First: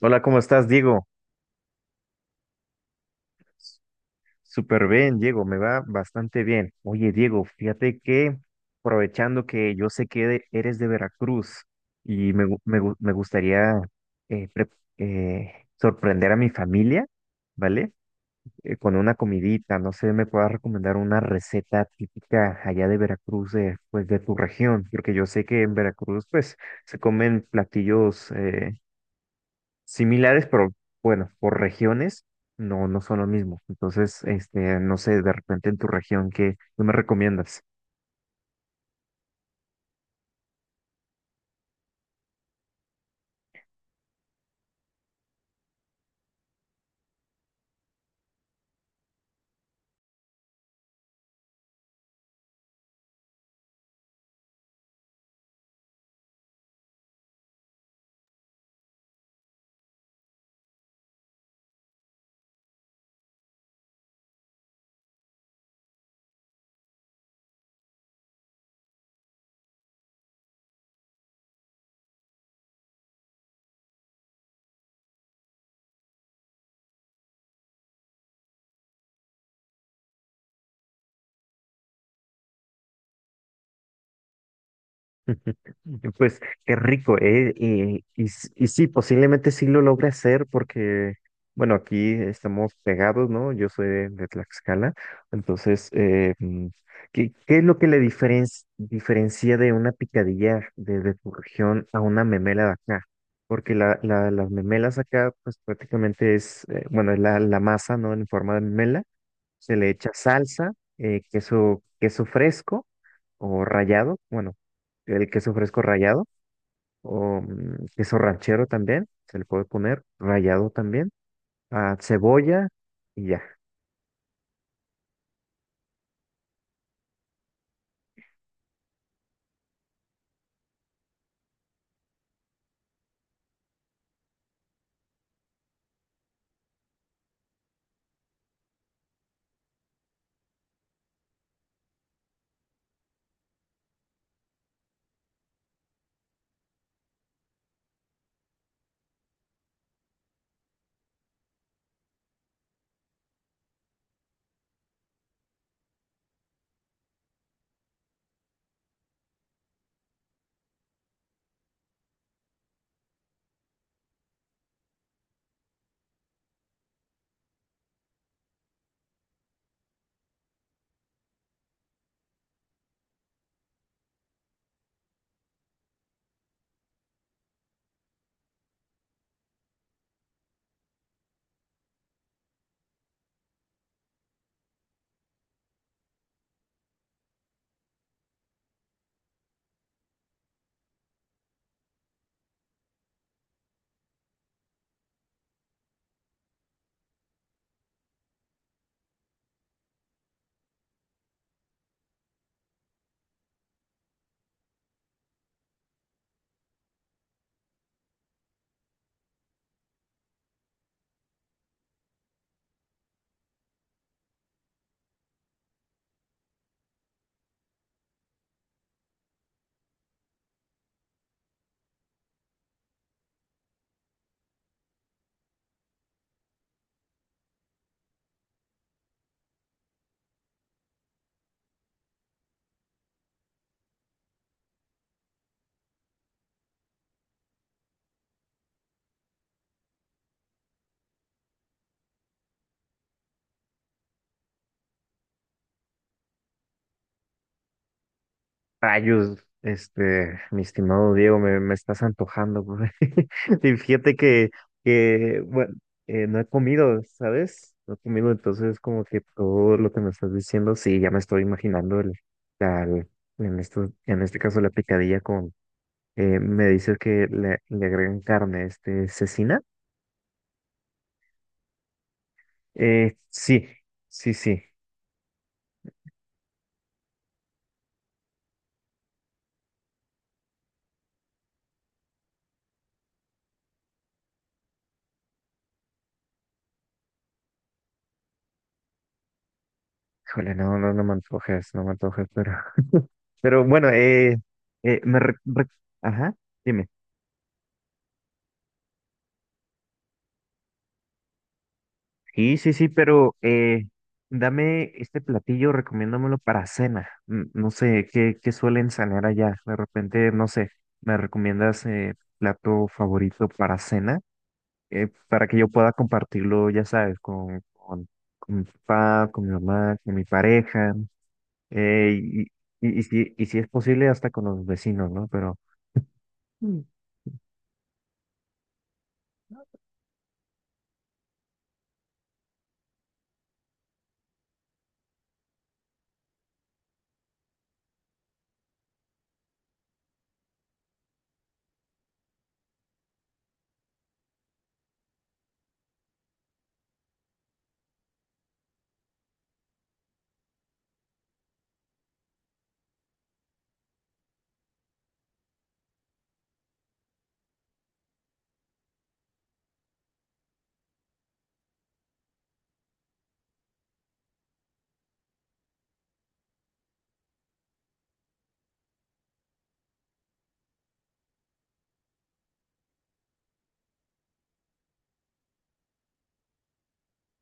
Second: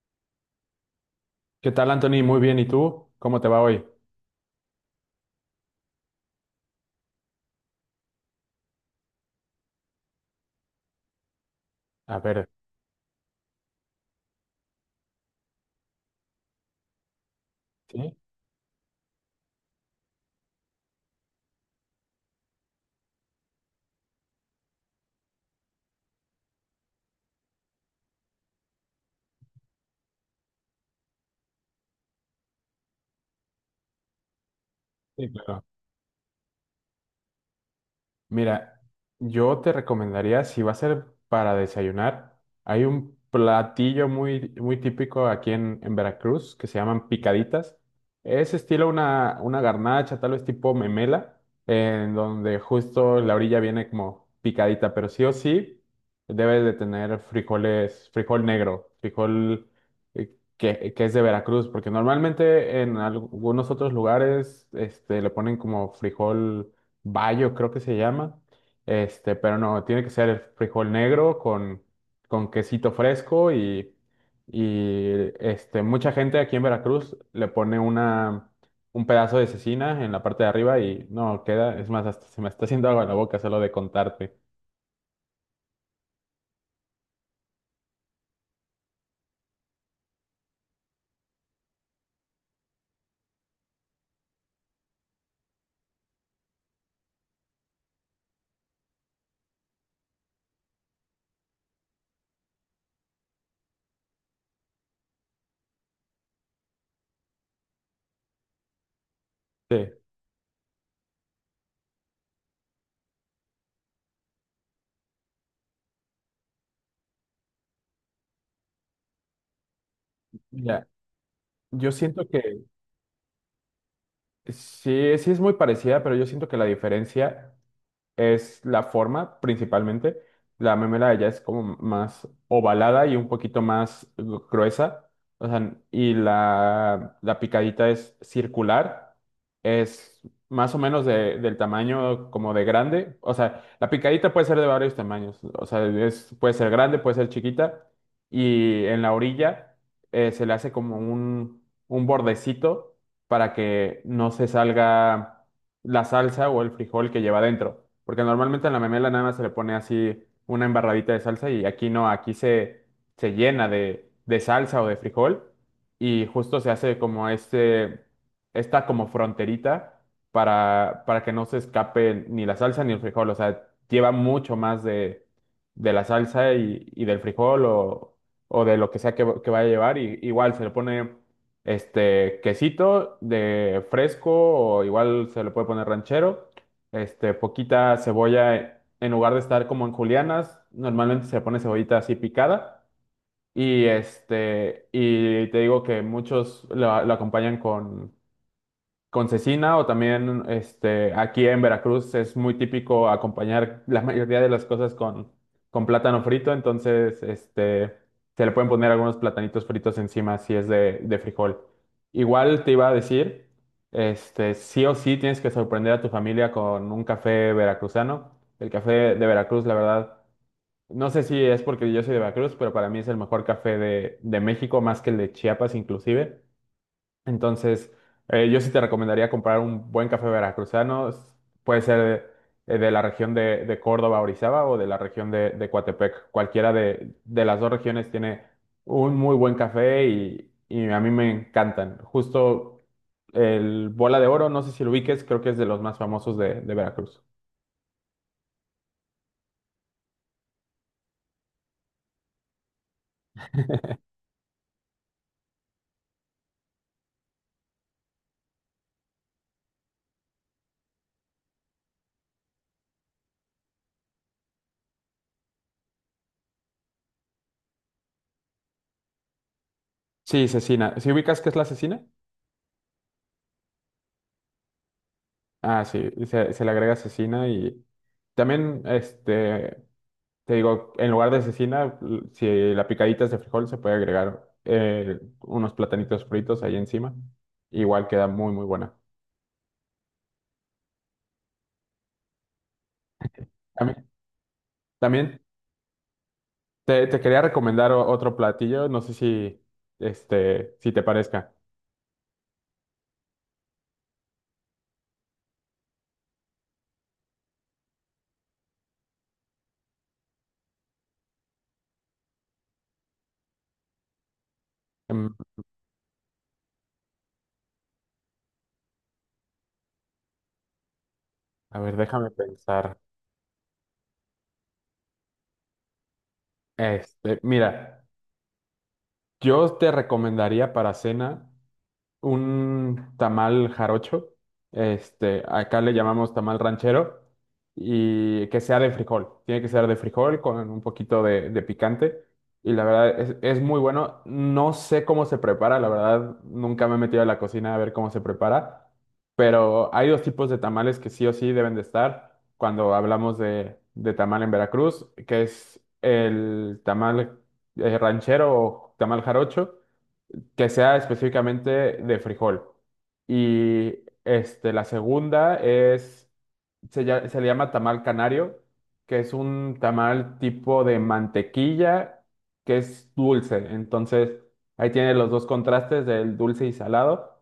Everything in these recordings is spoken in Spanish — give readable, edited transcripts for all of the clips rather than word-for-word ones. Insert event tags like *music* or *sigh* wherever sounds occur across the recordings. Hola, ¿cómo estás, Diego? ¿Qué tal, Anthony? Muy bien. ¿Y tú? ¿Cómo te va hoy? Súper bien, Diego, me va bastante bien. Oye, Diego, fíjate que aprovechando que yo sé que eres de Veracruz A y ver, me gustaría eh, pre- eh, sorprender a mi familia, ¿vale? ¿sí? Con una comidita, no sé, me puedas recomendar una receta típica allá de Veracruz, de, pues de tu región, porque yo sé que en Veracruz, pues, se comen platillos similares, pero bueno, por regiones no son lo mismo. Entonces, este, no sé, Sí, de claro. repente en tu región, ¿qué, qué me recomiendas? Mira, yo te recomendaría, si va a ser para desayunar, hay un platillo muy, muy típico aquí en Veracruz que se llaman picaditas. Es estilo una garnacha, tal vez tipo memela, en donde justo la orilla viene como picadita, pero sí o sí debes de tener frijoles, frijol negro, frijol que es de Veracruz, porque normalmente en algunos otros lugares este, le ponen como frijol bayo, creo que se llama. Este, pero no, tiene que ser el frijol negro con, quesito fresco y este, mucha gente aquí en Veracruz le pone un pedazo de cecina en la parte de arriba y no queda, es más, hasta se me está haciendo agua en la boca solo de contarte. Pues qué rico, ¿eh? Y sí, posiblemente sí lo logre hacer porque, bueno, aquí estamos pegados, ¿no? Yo soy de Tlaxcala, entonces, ¿qué, qué es lo que le diferencia de una picadilla de tu región a una memela de acá? Porque las memelas acá, pues prácticamente es, bueno, es la masa, ¿no? En forma de memela, se Sí, le echa salsa, queso, queso fresco o rallado, bueno el queso fresco rallado o queso ranchero también, se le puede poner, rallado ya, también, yo ah, siento que cebolla y ya. sí, sí es muy parecida, pero yo siento que la diferencia es la forma principalmente. La memela de ella es como más ovalada y un poquito más gruesa. O sea, y la picadita es circular. Es más o menos del tamaño como de grande. O sea, la picadita puede ser de varios tamaños. O sea, es, puede ser grande, puede ser chiquita. Y en la orilla se le hace como un, bordecito para que no se salga la salsa o el frijol que lleva dentro. Porque normalmente en la memela nada más se le pone así una embarradita de salsa y aquí no, aquí se llena de salsa o de frijol y justo se hace como esta como fronterita para que no se escape ni la salsa ni el frijol. O sea, lleva mucho más de la salsa y, del frijol o de lo que sea que vaya a llevar. Y, igual se le pone este, quesito de fresco o igual se le puede poner ranchero. Este, poquita cebolla en lugar de estar como en julianas, normalmente se le pone cebollita así picada. Y y te digo que muchos lo acompañan con cecina o también este, aquí en Veracruz es muy típico acompañar la mayoría de las cosas con plátano frito, entonces este, se le pueden poner algunos platanitos fritos encima si es de frijol. Igual te iba a decir, este, sí o sí tienes que sorprender a tu familia con un café veracruzano. El café de Veracruz, la verdad, no sé si es porque yo soy de Veracruz, pero para mí es el mejor café de México, más que el de Chiapas inclusive. Entonces, yo sí te recomendaría comprar un buen café veracruzano. Puede ser de la región de Córdoba, Orizaba o de la región de Coatepec. Cualquiera de las dos regiones tiene un muy buen café y a mí me encantan. Justo el Bola de Oro, no sé si lo ubiques, creo que es de los más famosos de Veracruz. Rayos, este, mi estimado Diego, me estás antojando, güey. *laughs* Y fíjate que bueno, no he comido, ¿sabes? No he comido, entonces como que todo lo que me estás diciendo, sí, ya me estoy imaginando la- el- en esto, en este caso la picadilla con, me dices que le agregan carne, este, cecina. Sí, cecina. ¿Si ubicas qué es la cecina? Sí, sí, sí. Ah, sí, se le agrega cecina y también este. Te digo, en lugar de cecina, si la picadita es de frijol, se puede agregar unos platanitos fritos ahí encima. Igual queda muy, muy buena. Híjole, no, no, no me antojes, no me antojes, pero bueno, También, eh, me, re- también re- ajá, dime. Te quería recomendar otro platillo, no sé si, este, si te parezca. Sí, sí, sí, pero dame este platillo, recomiéndamelo para cena. No sé, ¿qué, qué suelen sanear allá? De repente, no sé, ¿me recomiendas plato favorito para cena? Em, Para que yo pueda compartirlo, ya sabes, con mi papá, con mi mamá, con mi pareja, a ver, eh, déjame y, pensar. Y si es posible, hasta con los vecinos, ¿no? Pero... Este, mira, yo te recomendaría para cena, un tamal jarocho, este, acá le llamamos tamal ranchero, y que sea de frijol, tiene que ser de frijol con un poquito de picante, y la verdad es muy bueno, no sé cómo se prepara, la verdad nunca me he metido a la cocina a ver cómo se prepara, pero hay dos tipos de tamales que sí o sí deben de estar cuando hablamos de tamal en Veracruz, que es el tamal ranchero o tamal jarocho, que sea específicamente de frijol. Y la segunda es, se le llama tamal canario, que es un tamal tipo de mantequilla, que es dulce. Entonces, ahí tiene los dos contrastes del dulce y salado.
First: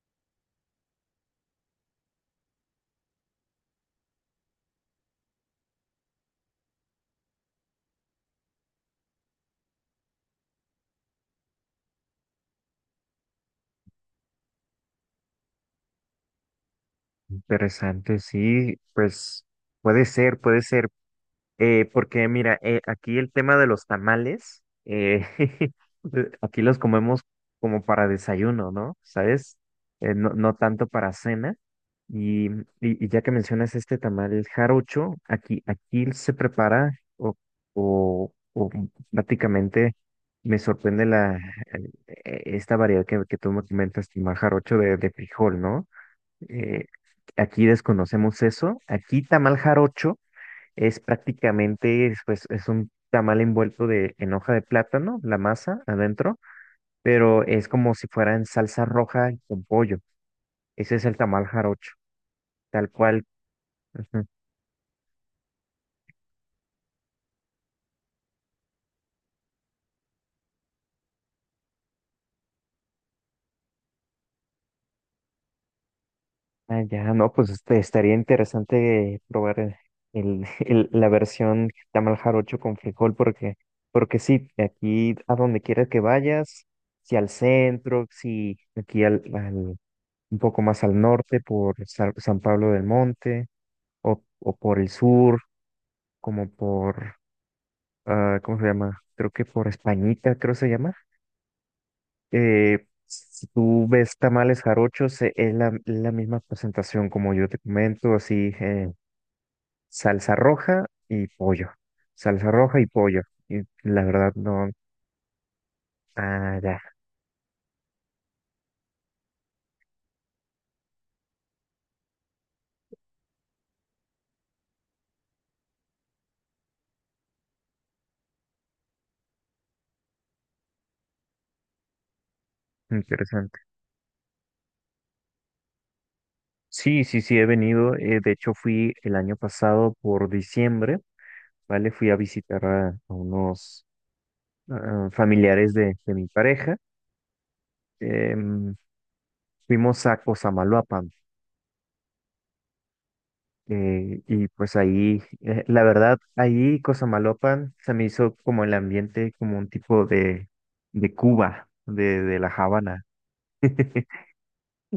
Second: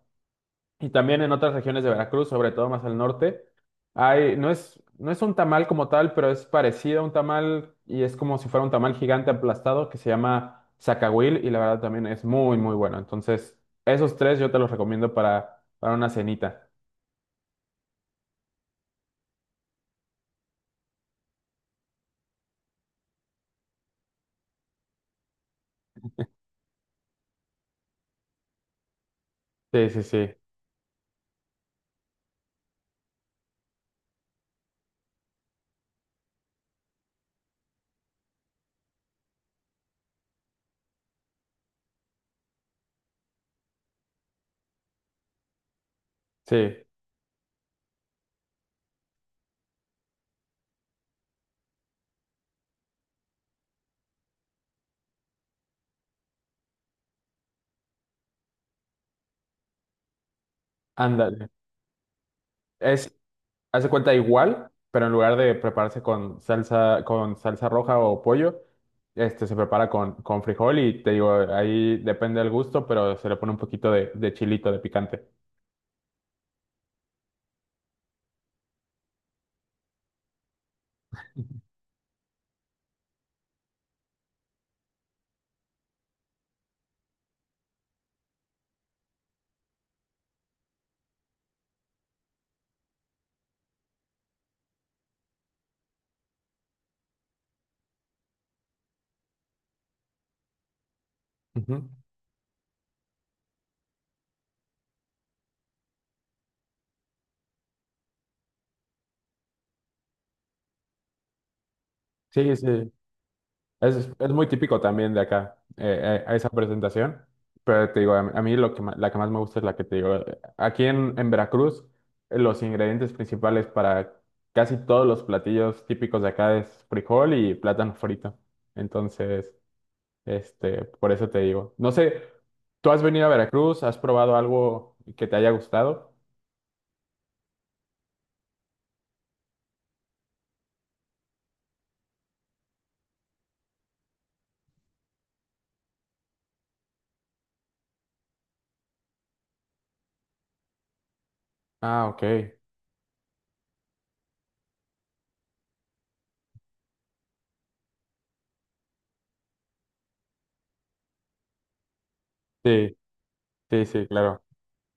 Y también en otras regiones de Veracruz, sobre todo más al norte, hay, no es, no es un tamal como tal, pero es parecido a un tamal y es como si fuera un tamal gigante aplastado que se llama zacahuil y la verdad también es muy, muy bueno. Entonces, esos tres yo te los recomiendo para una cenita. Interesante, sí, pues puede ser, porque mira, aquí el tema de los tamales, *laughs* aquí los comemos como para desayuno, ¿no? ¿Sabes? Sí, sí, No, sí, no tanto para cena. Y ya que mencionas este tamal jarocho, aquí, aquí se prepara o, o prácticamente me sorprende esta variedad que tú me comentas, tamal jarocho de frijol, ¿no? sí, Eh, aquí desconocemos eso. Aquí tamal jarocho es prácticamente, es, pues, es un tamal envuelto en hoja de plátano, la masa adentro, pero es como si fuera en salsa roja y con pollo. Ese es el tamal ándale. jarocho, tal Es cual. Hace cuenta Ujú. igual, pero en lugar de prepararse con salsa, roja o pollo, este se prepara con frijol y te digo, ahí depende del gusto, pero se le pone un poquito de chilito, de picante. Ah, ya, no, pues este, estaría interesante probar *laughs* la versión tamal jarocho con frijol, porque, porque sí, aquí a donde quiera que vayas, si al centro, si aquí al un poco más al norte por San Pablo del Monte o por el sur, como por, ah, ¿cómo se llama? Creo que por Españita, creo se llama. Ujú. Si tú ves tamales jarochos, la misma presentación como yo te comento, así, salsa roja y pollo, salsa Sí, roja y sí. pollo. Y la Es verdad muy no, típico también de acá, a esa ah, ya, presentación. Pero te digo, a mí la que más me gusta es la que te digo. Aquí en Veracruz, los ingredientes principales para casi todos los platillos típicos de acá es frijol y plátano frito. Entonces. Este, por eso te digo. No sé, ¿tú has venido a interesante. Veracruz? ¿Has probado algo que te haya gustado? Sí, sí, sí, he venido. Eh, de hecho, fui el año pasado por diciembre. ¿Vale? Fui a visitar a unos ah, familiares de mi pareja. Em, fuimos a Cosamaloapan. Ah, ok. Eh, y pues ahí, la verdad, ahí Cosamaloapan se me hizo como el ambiente, como un tipo de Cuba, de La Sí, Habana. sí, sí, *laughs* claro.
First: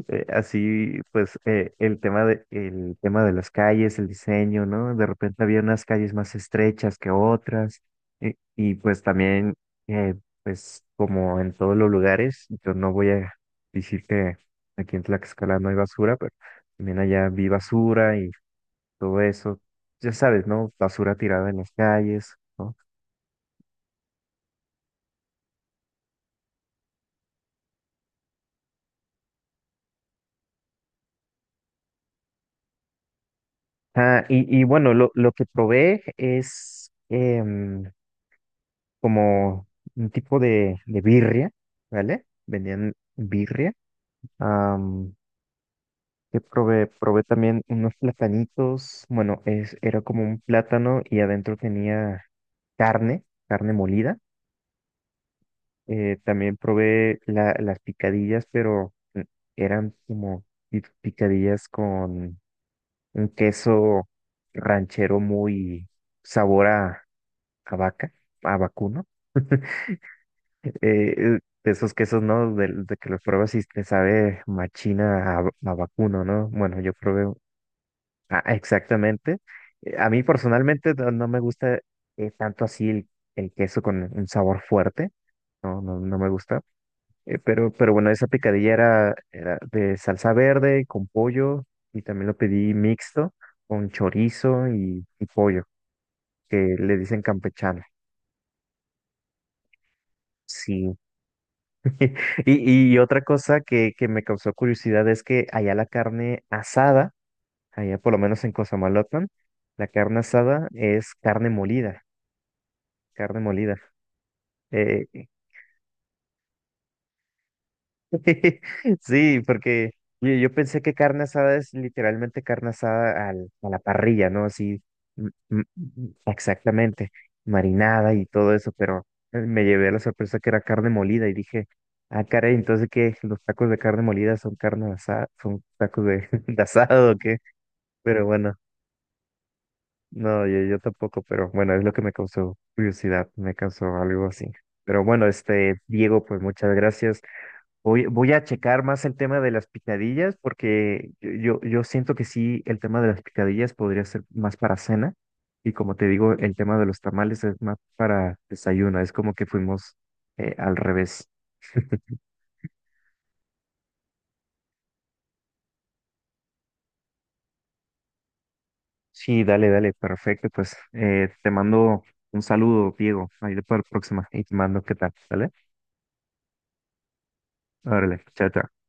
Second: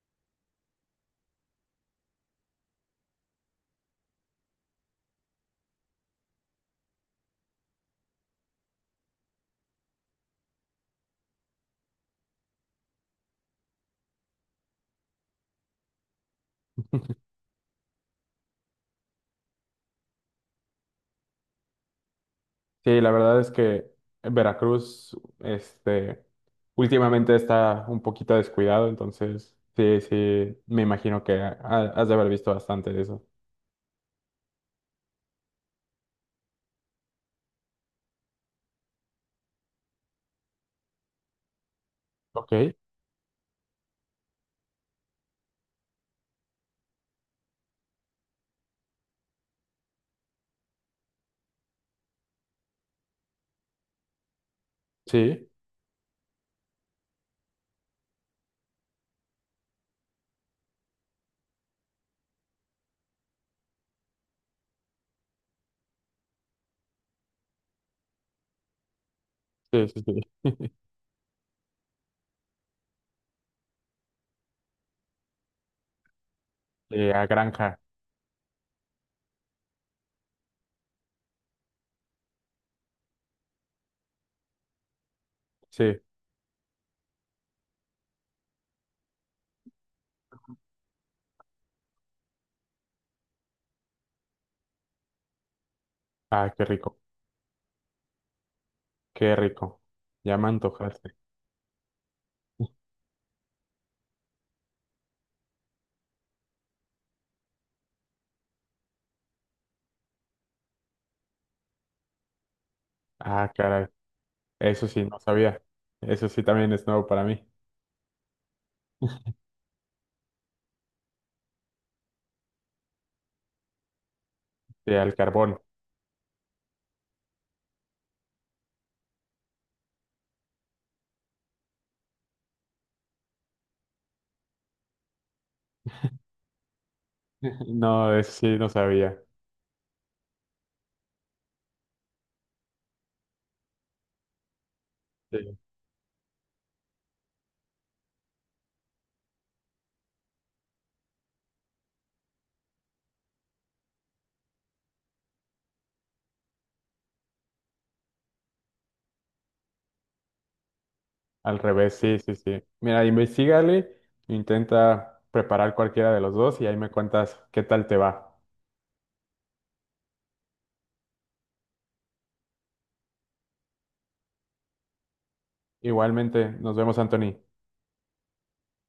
Eh, así, pues, el tema el tema de las calles, el diseño, ¿no? De repente había unas calles más estrechas que otras. eh, y pues también, eh, pues, como en todos los lugares, yo no voy a decir que aquí en Tlaxcala no hay basura, pero también allá *laughs* vi basura y todo eso. Ya sabes, ¿no? Basura tirada en las calles, ¿no? Sí, la verdad es que Veracruz, este, últimamente está un poquito descuidado, entonces sí, sí, me imagino que has de haber visto bastante de eso. Ah, y bueno, lo que probé es... em, como un tipo de birria, ¿vale? Ok, Vendían birria. Am, que probé, probé también unos platanitos. Bueno, es, era como un plátano y adentro tenía carne, carne molida. sí, También probé las picadillas, pero eran como picadillas con un queso ranchero muy sabor a vaca, a vacuno. *laughs* sí, sí, sí. Eh, de esos quesos, ¿no? De que los pruebas y te sabe machina a vacuno, ¿no? Bueno, yo Sí, a probé Granja, ah, exactamente. A mí personalmente no, no me gusta tanto así el queso con un sabor fuerte, no, no, sí. no me gusta. Pero bueno, esa picadilla era, era de salsa verde con pollo y también lo pedí mixto con chorizo y pollo, Ah, qué que le rico, dicen campechano. qué rico. Ya me Sí, antojaste. *laughs* y otra cosa que me causó curiosidad es que allá la carne asada, allá por lo menos en Cosamaloapan, la carne asada es carne molida, carne Ah, molida. caray. Eso sí, Eh, no sabía. Eso sí también es nuevo para mí. *laughs* sí, porque yo pensé que carne asada es literalmente carne asada a la parrilla, ¿no? Así, Sí, al mm, carbón. mm, mm, exactamente, marinada y todo eso, pero me llevé la sorpresa que era carne molida y dije, ah, caray, entonces que los tacos de carne molida son carne asada, son tacos de, *laughs* de asado, ¿o qué? *laughs* No, Pero eso sí, bueno, no sabía. no, yo tampoco, pero bueno, es lo que me causó curiosidad, me causó algo así. Pero bueno, Sí, este, Diego, pues muchas gracias. Voy, voy a checar más el tema de las picadillas porque yo siento que sí, el tema de las picadillas podría ser más para cena y como te digo, el tema de los tamales es más para desayuno, es como que fuimos al revés. al revés, sí, sí, sí. Mira, investigale, intenta preparar cualquiera de los dos y ahí me cuentas qué tal te va. Sí, dale, dale, perfecto, pues te mando un saludo, Diego, ahí para la próxima y te mando qué tal, ¿vale? Igualmente, nos vemos, Anthony. Órale, chao, chao.